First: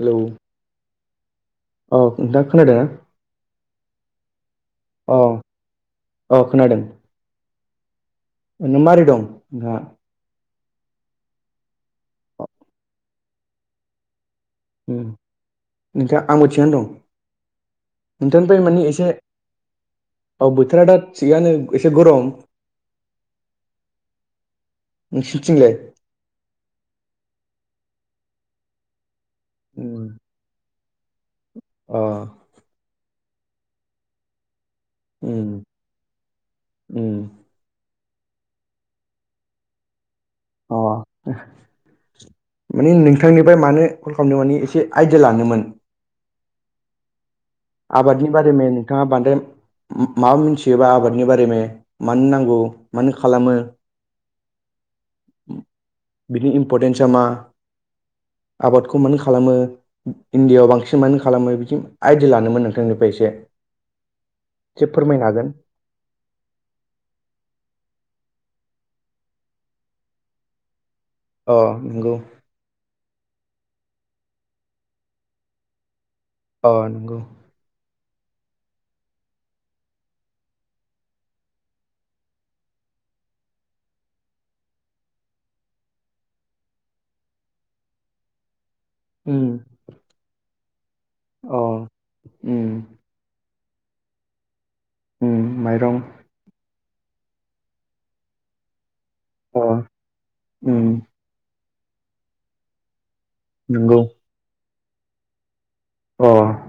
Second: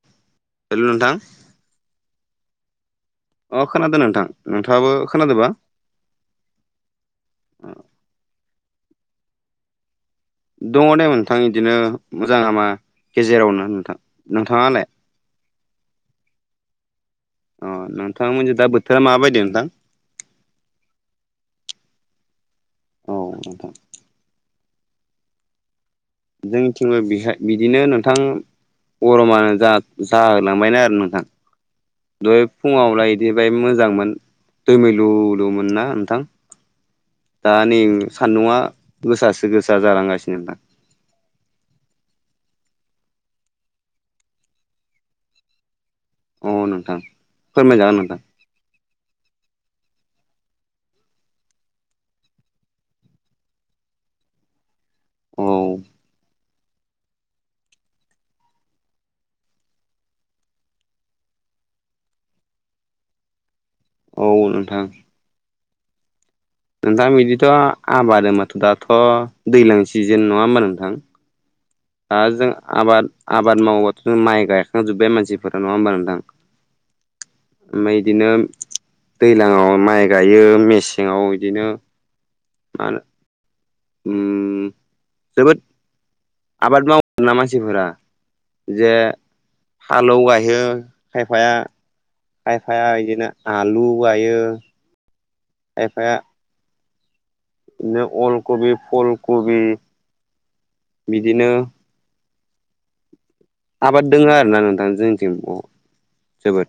Hello hello नोंथां औ नोंथाङा खोनादों ना? अ खोनादों नोंथां। नोंथाङाबो खोनादों बा? अ खोनादों। ओरनो माबारै दं नोंहा? दङ दे नोंथां बिदिनो मोजां हामा गेजेरावनो नोंथां। नोंथाङालाय? उम आंबो थिगानो दं। अ नोंथांमोनजों नोंथांनिफ्राय दा माने बोथोरा एसे माबायदि नोंथां? औ बोथोरा दा थिगानो एसे गरम। औ नोंथां। नोंसिनिथिंलाय? जोंथिंबो बेहाय बिदिनो नोंथां अरमानो उम जा-जा लांबायनो आरो नोंथां। अ' दहाय फुङावलाय बिदि बाय मोजांमोन। उम दैमैलुलुमोन ना नोंथां? उम दा नै सान्दुंआ गोसासो गोसा जालांगासिनो दा। अ, माने नोंथांनिफ्राय मानो कल खालामदों माने एसे आइदिया लानोमोन। औ नोंथां। फोरमायजागोन नोंथां आबादनि बारै मैया नोंथाङा बांद्राय माबा मोनथियोबा आबादनि बारैनो मानो नांगौ मानो खालामो? औ बिनि इमपर्टेनसआ मा? आबादखौ मानो खालामो इण्डियाआव बांसिन मानो खालामो? बिदि आय बिदि लानोमोन‌ नोंथांनिफ्राय एसे औ नोंथां एसे फोरमायनो हागोन। नोंथां बिदिथ' आबाद होनबाथ' दाथ' दैज्लां सिजेन नङा होमबा नोंथां? अ' नंगौ दा जों आबाद-आबाद मावोबाथ' जों माइ गायखांजोब्बाय मानसिफोरा नङा होमबा नोंथां? औ नंगौ। ओमफय बिदिनो दैज्लाङाव माइ गायो। मेसेङाव बिदिनो मानो उम जोबोद आबाद मावोम ना मानसिफोरा जे उम फालोव गायो खायफाया अ उम खायफाया इदिनो आलु गायो माइरं खायफाया बिदिनो अल कबि फुलकबि अ उम बिदिनो नंगौ आबाद दोङ आरोोना नोंथां जोंनिथिं अ जोबोद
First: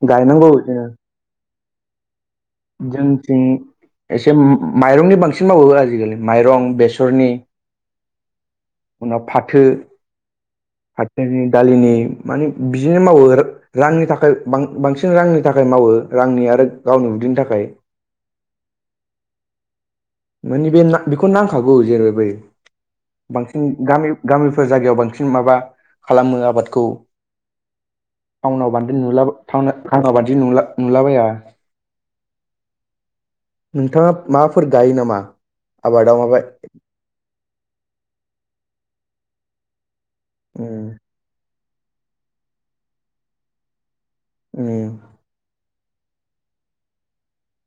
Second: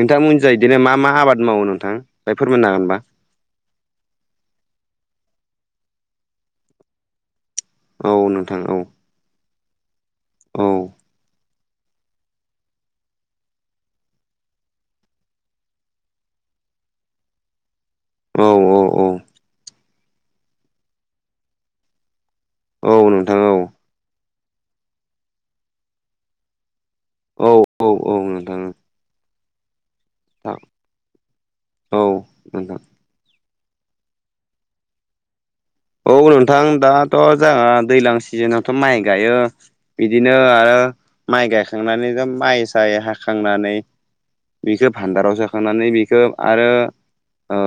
नोंथांमोननिजाय बिदिनो मा मा आबाद मावो नोंथां ओमफ्राय फोरमायनो हागोनबा जोंथिं एसे माइरंनि बांसिन मावो आजिखालि माइरं बेसरनि औ नोंथां औ उनाव फाथो औ फाथोनि दालिनि माने बिदिनो मावो आरो रांनि थाखायां बांसिन रांनि थाखाय मावो रांनि आरो गावनि उदैनि थाखाय औ औ औ माने बे बेखौ नांखागौ जेनै बै औ नोंथां औ बांसिन गामि गामिफोर जायगायाव बांसिन माबा खालामो आबादखौ औ औ औ नोंथां टाउनाव बांद्रो नुलाबो थां आंना बादि नला नुलाबाया औ नोंथां नोंथाङा माफोर गायो नामा औ आबादाव माबा नोंथां दाथ' जोंहा दैज्लां सिजोनावथ' माइ गायो बिदिनो आरो उम माइ गायखांनानै जों माइ साय हाखांनानै उम बिखौ भान्दाराव सोाखांनानै बिखौ आरो ओ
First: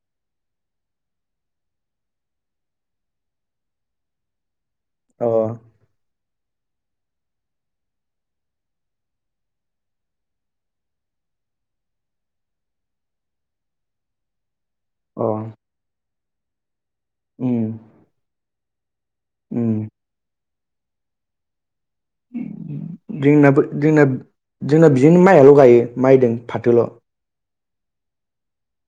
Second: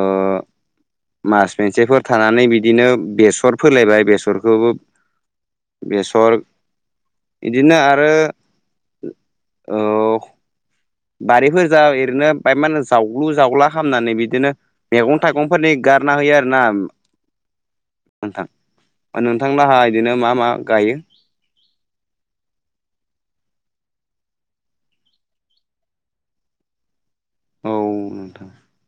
मास मोनेसेफोर थानानै बिदिनो बेसर फोलायबाय बेसरखौबो अ बेसर बिदिनो आरो औ बारिफोरजा ओरैनो बाय मान जावग्लु जावला खालामामनानै बिदिनो मैगं अ थाइगंफोरनि गार ना होयो आरो ना उम नोंथां अ उम नोंथांलाहा बिदिनो मा मा गायो जोंनाबो जोंना जोंना बिदिनो माइयाल' गायो माइदों फाथोल' औ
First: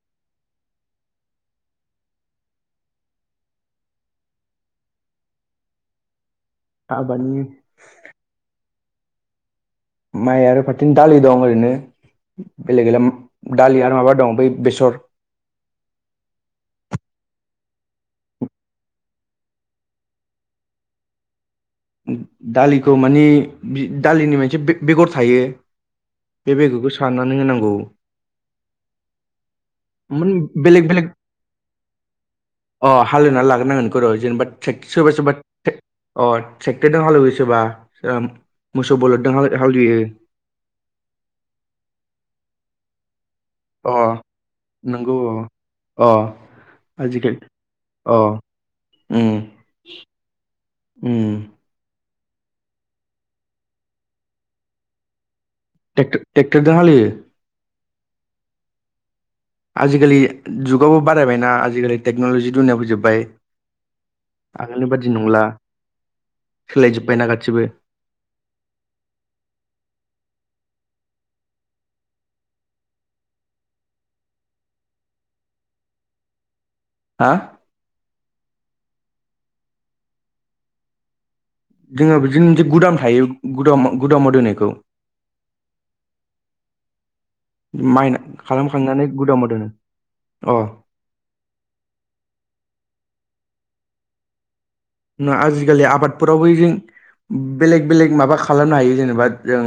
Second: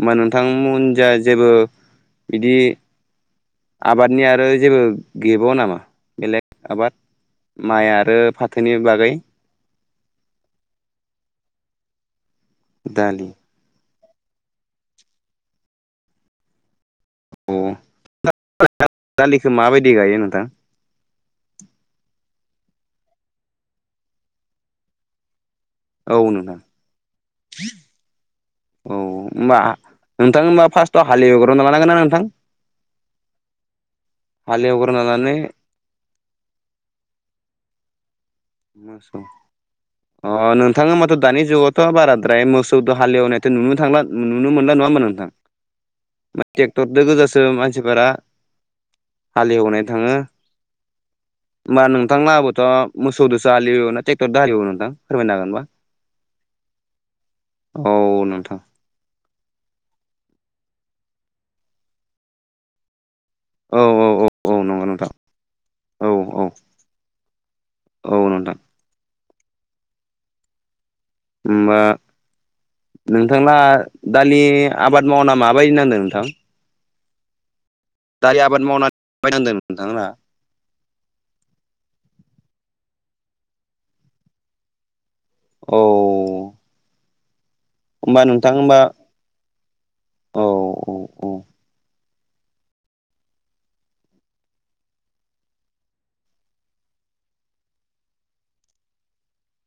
होमबा नोंथांमोन जा जेबो बिदि आबादनि आरो जेबो गैबावा नामा बेलेग आबाद आबादनि माइ आरो फाथोनि बागै माइ आरो फारथिंदालि दं ओरैनो बेलेग गैला दालि दालि आरो माबा दं बै बेसर अ [unintelligible] दालिखौ माबायदि गायो नोंथां दालिखौ मानि दालिनि मोनसे बेगर थायो औ नोंथां साननानै होनांगौ औ होनोमबा मोन नोंथां हबा बेलेग फार्स्टआव बेलेग हाललिवग्रना लानांगोन ना नोंथां अ हालिवना लाग्रोनांगोनखौ र' जेनेबा ट्रेक्ट हालेवग्रोना सोरबा सोरबा लानानै अ ट्रेक्टरजों हालेवयो सोरबा मोसौ बलदजों हालेवयो अ नोंथाङा हेमाबाथ' दानि जुगावथ' बाराद्राय मोसौ द हाललिवनाय नुनो अ थांला नुनो मोनला नङा होनबा नंगौ नोंथां अ अ ट्रेक्टरजों आजिखालि गोजासो मानसिफोरा अ उम हालेवनाय थाङो उम होमबा नोंथांना आबोथ' मोसौ दोंसो आलि एवो ट्रेक्टर दारि नोंथां फोरमायनो हागोन होनबा टेक्ट ट्रेक्ट दजों हालियो औ नोंथां आजिखालि जुगावबो बारायबायनाा आजिखालि टेक्न'लजि दुनियाबो जोबबाय औ औ औ औ नंगौ आगोलनि नोंथां बादि नंला औ औ सोलायजोबबायना गासिबो औ नोंथां होमबा नोंथांना दालि आबाद मावना माबायदि नांदों नोंथां हा दारि आबाद मावनानै बायनांदों नोंथांमोना जोङो बिदिनो मोनसे गुदाम थायो गुद गुदामाव दोनायखौ औ माइ होमबा नोंथां होमबा खालामखांनानै गुदामाव दो औ अ औ औ ना आजिखालि आबादफोराव बैजों बेलेग बेलेग माबा खालामनो हायो जेनेबा जों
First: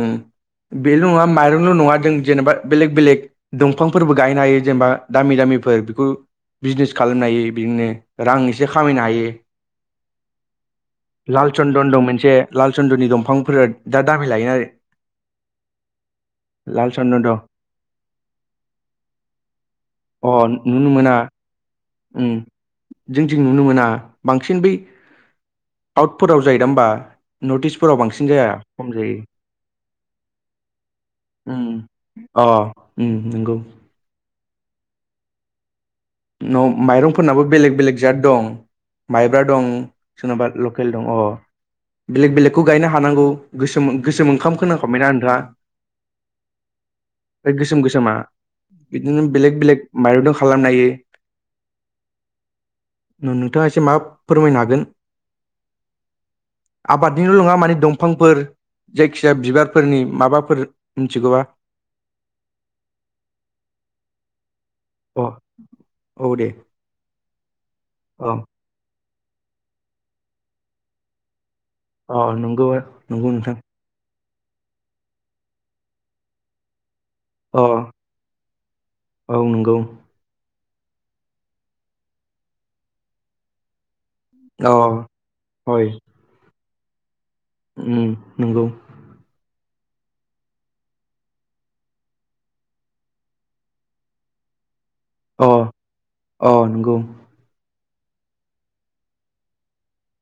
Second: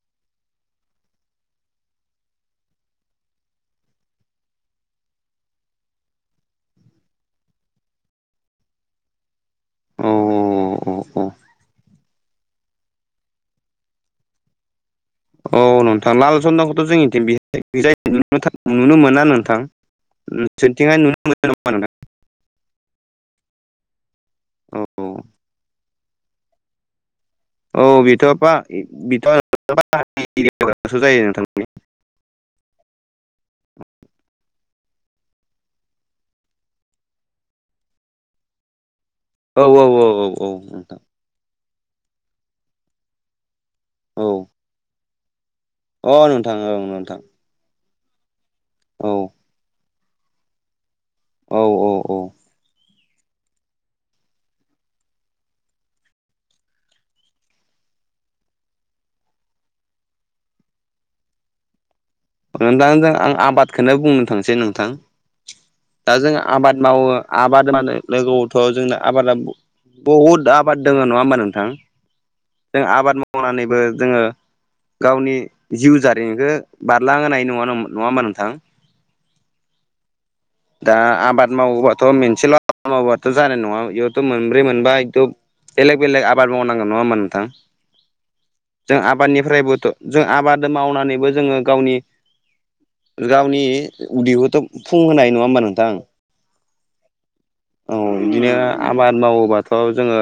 बेल' नङा माइरंल' नङा जों जेनेबा बेलेग बेलेग दंफांफोरबो गायनो हायो जेनेबा दामि दामिफोर बेखु बिजनेस खालामनो हायो बिनिनो रां एसे खामायनो हायो औ औ औ लाल चन्दन दं मोनसे लाल चन्दनि दंफांफोरा दा दाबि लायो आरो औ नोंथां लाल सन्दंखौथ' जोंनि दं थिायजाय नु-नुनो मोना नोंथां [unintelligible] उ जोंथिं नुनो मोना बांसिन बै औ आउटफोराव जायोदा होमबा औ नटिसफोराव औ बेथ' बांसिन बा जाया खम जायो बेथ' बाहानि एरियाफोरावसो जायो नोंथां ओम अ उ नंगौ। न' माइरंफोरनाबो बेलेग बेलेग जात दं। माइब्रा औ दं औ औ सोनेबा लकेल नोंथां दं अ बेलेग बेलेगखौ गायनो हानांगौ गोसोम औ गोसोम ओंखाम खोनांखाबायना नोंथाङा अ नोंथां ओं नोंथां। गोसोम गोसोमा औ बिदिनो बेलेग बेलेग माइरं दो खालामनो हायो। औ औ औ। नु-नुथाङा एसे मा फोरमायनो हागोन आबादनिल' नङा माने दंफांफोर जायखिजाया बिबारफोरनि माबाफोर मिथिगौबा दा जों आं आबादखौनो बुंनो थांसै नोंथां अ दा जों औ दे आबाद मावो आबाद माने अ लोगोआव फ जोंना आबादा ब-बहुद आबाद दङ नङा होमबा नोंथां अ नंगौ जों आबाद नंगौ नोंथां मावनानैबो जोङो गावनि जिउ जारिमिनखो नांनाय अ नङानोम नङा होमबा नोंथां औ नंगौ दा आबाद मावोबाथ' मोनसेल' आबाद मावोबाथ' जानाय नङा थो मोनब्रै अ मोनबा एथ' बेलेग बेलेग आबाद मावनांगोन नङा होमा नोंथां उ नोंगौ। जों आबादनिफ्रायबोथ' जों आबाद मावनानैबो जोङो गावनि गावनि उदैखौथ' फुं होनाय नङा अ होमबा नोंथां अ नोंगौ। औ बिदिनो आबाद मावोबाथ' जोङो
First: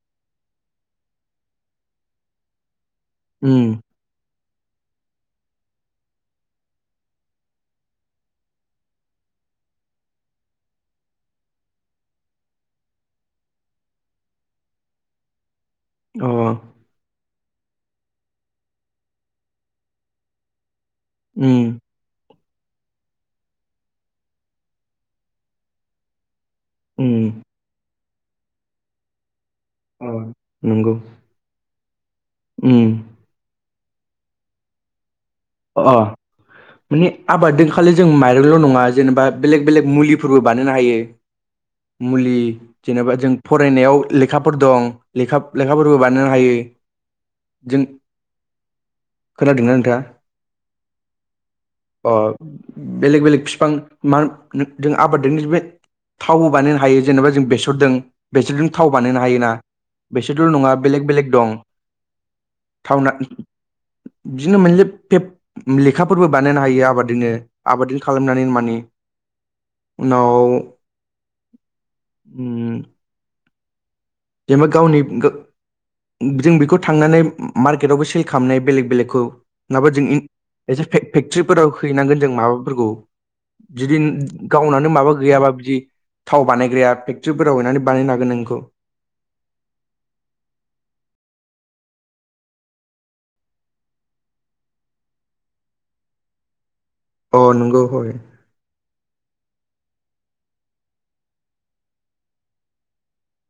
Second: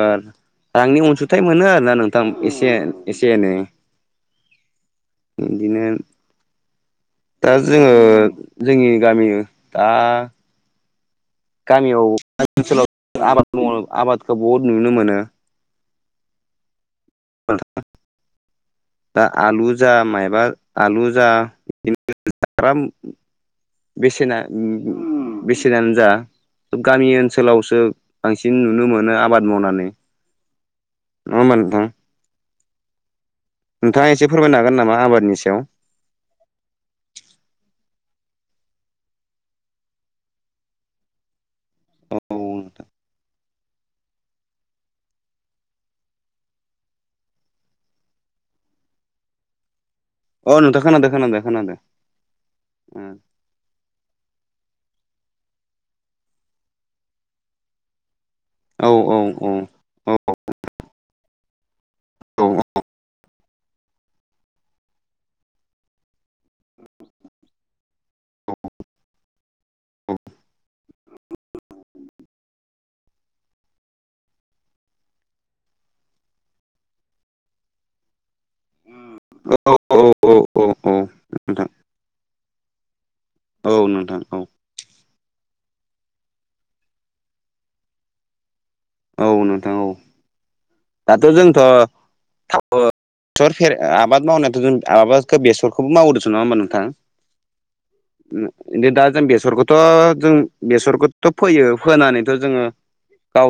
रांनि अनसुंथाइ मोनो आरोना नोंथां एसे एसे एनै उम इनदिनो दा जोङो जोंनि गामि आ गामियाव ओनसोलाव आबाद माव आबादखौ बहुद नुनो मोनो। अ। [unintelligible] दा आलु जा मायबा आलु जा उम बेसेना बेसेनानो जा गामि उम ओनसोलावसो बांसिन नुनो मोनो आबाद मावनानै अ। नोंगौ। नङा होमबा नोंथां उम नोंथाङा एसे फोरमायनो हागोन नामा आबादनि सायाव अ माने आबाददों खालि जों माइरंल' नङा जेनेबा बेलेग बेलेग मुलिफोरबो बानायनो हायो। मुलि औ जेनेबा जों फरायनायाव लेखाफोर दं लेखा-लेखाफोरबो बानायनो हायो। जों खोनादोंना नोंथाङा अ नोंथां खोनादो खोनादो खोनादो। अ बेलेग बेलेग फिफां मा जों आबाददों बे थावबो बानायनो हायो जेनेबा जों बेसरदों बेसरजों औ थाव बानायनो हायोना बेसरदोंल' नङा बेलेग बेलेग दं। थावना इदिनो मोनले लेखाफोरबो बानायनो हायो आबाददोंनो आबाद खालामनानै मानि उनाव ओम जेनेबा गावनि गो जों बेखौ थांनानै मार्केटावबो सेल खालामनाय बेलेक बेलेकखौ नाबा जों औ ए औ औ नोंथां फेक्ट्रिफोराव हैनांगोन जों माबाफोरखौ। औ जुदि नोंथां औ गावनानो माबा गैयाबा बिदि थाव बानायग्राया फेक्टरिफोराव हैनानै बानायनो हागोन नों इखौ। औ नोंथां औ दाथ' जोंथ' थाव सर फेर आबाद मावनायाथ' जों आबादखो बेसरखौबो मावो देसन नङा होमबा नोंथां? अ नंगौ हय। बिदि दा जों बेसरखोथ' जों बेसरखोथ' फोयो फोनानैथ' जोङो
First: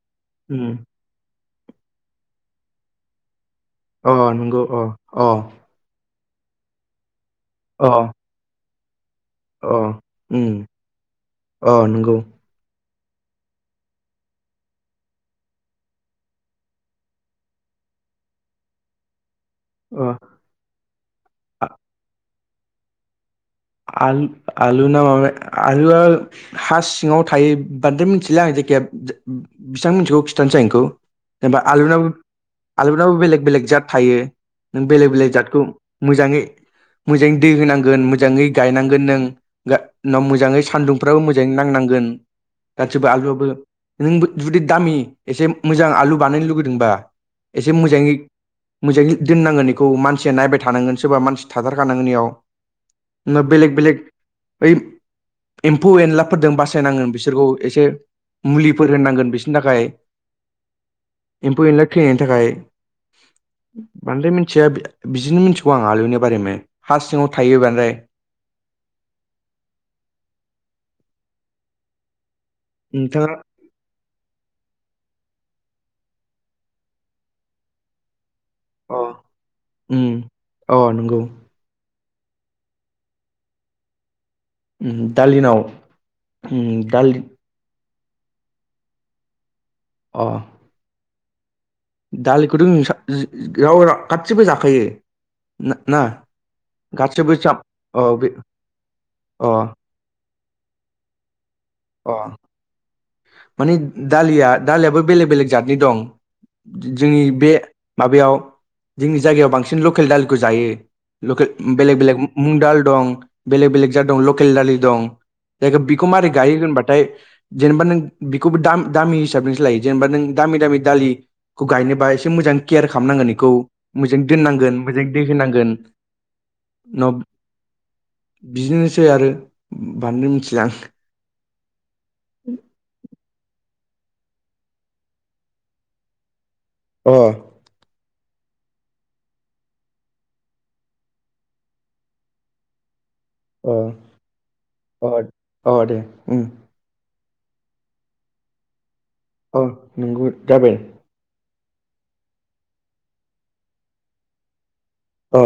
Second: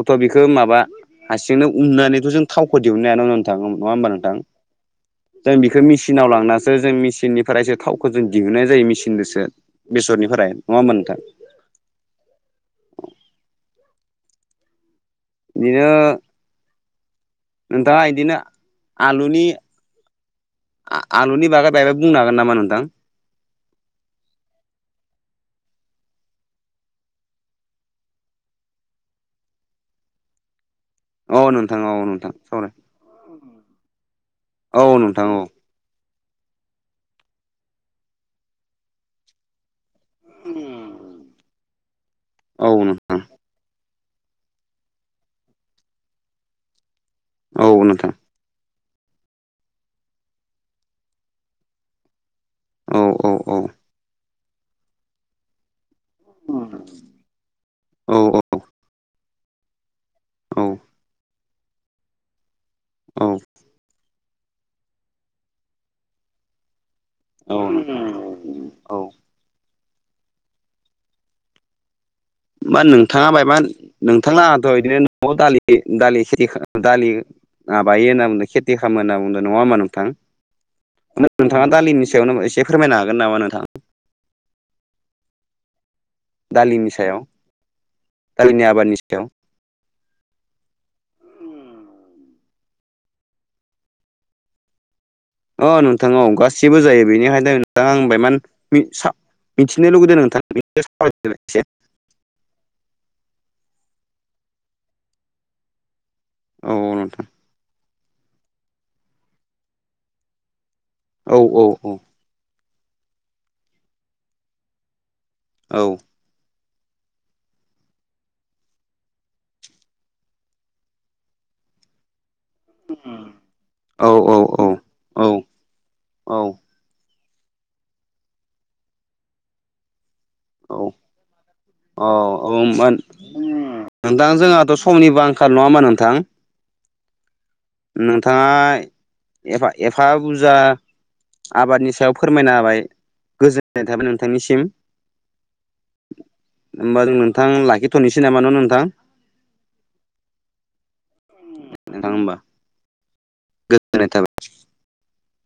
थ' बेखो उम माबा हासिंनो उननानैथ' जों थावखो दिहुननो हायान' नोंथां। अ नंगौ अ अ। बेखो मिसिनाव लांनासो जों मेसिननिफ्रायसो अ थावखौ जों दिहुननाय जायो मिसिनदोसो। अ उम अ नंगौ। बिदिनो नोंथाङा इदिनो आलुनि ओ। आ-आलुनि बागै बायबा बुंनो हागोन नामा नोंथां? आल आलु ना माबा आलुआ हा सिङाव थायो बांद्राय मिथिला आं जायखिजाया बेसिबां मिथिगौ खिथानोसै आं एखौ। औ जेनेबा नोंथां औ आलुनाबो नोंथां सावराय आलुनाबो बेलेग बेलेग जात थायो औ नों बेलेग नोंथां बेलेक औ जातखौ मोजाङै मोजाङै दै होनांगोन मोजाङै गायनांगोन नों। उनाव मोजाङै सान्दुंफ्राबो मोजाङै नांनांगोन औ गासिबो नोंथां आलुआबो नोंबो जुदि दामि एसे मोजां आलु बानायनो लुुबैदोंबा औ एसे नोंथां मोजाङै मोजाङै दोननांगोन इखौ मानसिया नायबाय थानांगोन सोरबा मानसि थाथारखानांगोन इयाव। औ औ औ बेलेग बेलेग ओइ एम्फौ एनला औ फोरदों बासायनांगोन बिसोरखौ एसे मुलिफोर होननांगोन बिसोरनि थाखाय। औ। एम्फौ एनला थैनायनि थाखाय बांद्राय मिनथिया। बिदिनो मिथिगौ आं आलुनि बारैनो हा सिङाव औ थायो बांद्राय मा नोंथाङा बायमान नोंथांआ दहायो बिदिनो न'आव दालि दा खेथि दालि माबायो होनना बुंदों खे खिथि खामो अ होनना बुंदों नङा होमबा नोंथां? उम अ नंगौ नोंथाङा दालिनि सायावनो एसे फोरमायनो हागोन नामा नोंथां? उम दालिनाव उम दालिनि दालि सायाव दालिनि आबादनि सायाव। अ। दालिखौथ' नोंसा [unintelligible] गासिबो जाखायो। अ ना नोंथां औ गासिबो जायो गासिबो बेनिखायनो साब नोंथां अ आं बे बायमान मि-सा- अ मिथिनो लुुबैदों नोंथां। [unintelligible] अ मानि दालिया दालियाबो बेलेग बेलेग जातनि दं। औ नोंथां जोंनि बे माबायाव जोंनि जायगायाव बांसिन लकेल दालिखौ जायो। औ औ लकेल बेलेग बेलेग मुग दाल दं बेलेग बेलेग जाद दं लकेल दालि दं। जायखौ औ बिखौ मारि गायो होनबाथाय जेनेबा नों बेखौबो दाम-दामि हिसाबसो लायो जेनेबा नों दामि दामि दालि खौ गायनोबा एसे मोजां केयार खालामनांगोन इखौ औ मोजाङै दोननांगोन। मोजां दै औ होनांगोन। बिदिनोसै आरो बांद्राय मिथिला आं। अ ओम मोन नोंथां जोंहाथ' समनिबो आंखाल नङा होमबा नोंथां? अ नोंथाङा एफा एफा बुरजा आबादनि सायाव फोरमायना होबाय अ गोजोननाय थाबाय नोंथांनिसिम। अ अ दे उम। होमबा नोंथां लाखिथ'नोसै नामा न नोंथां? औ नंगौ जाबाय। नोंथां होमबा। गोजोननाय थाबाय। अ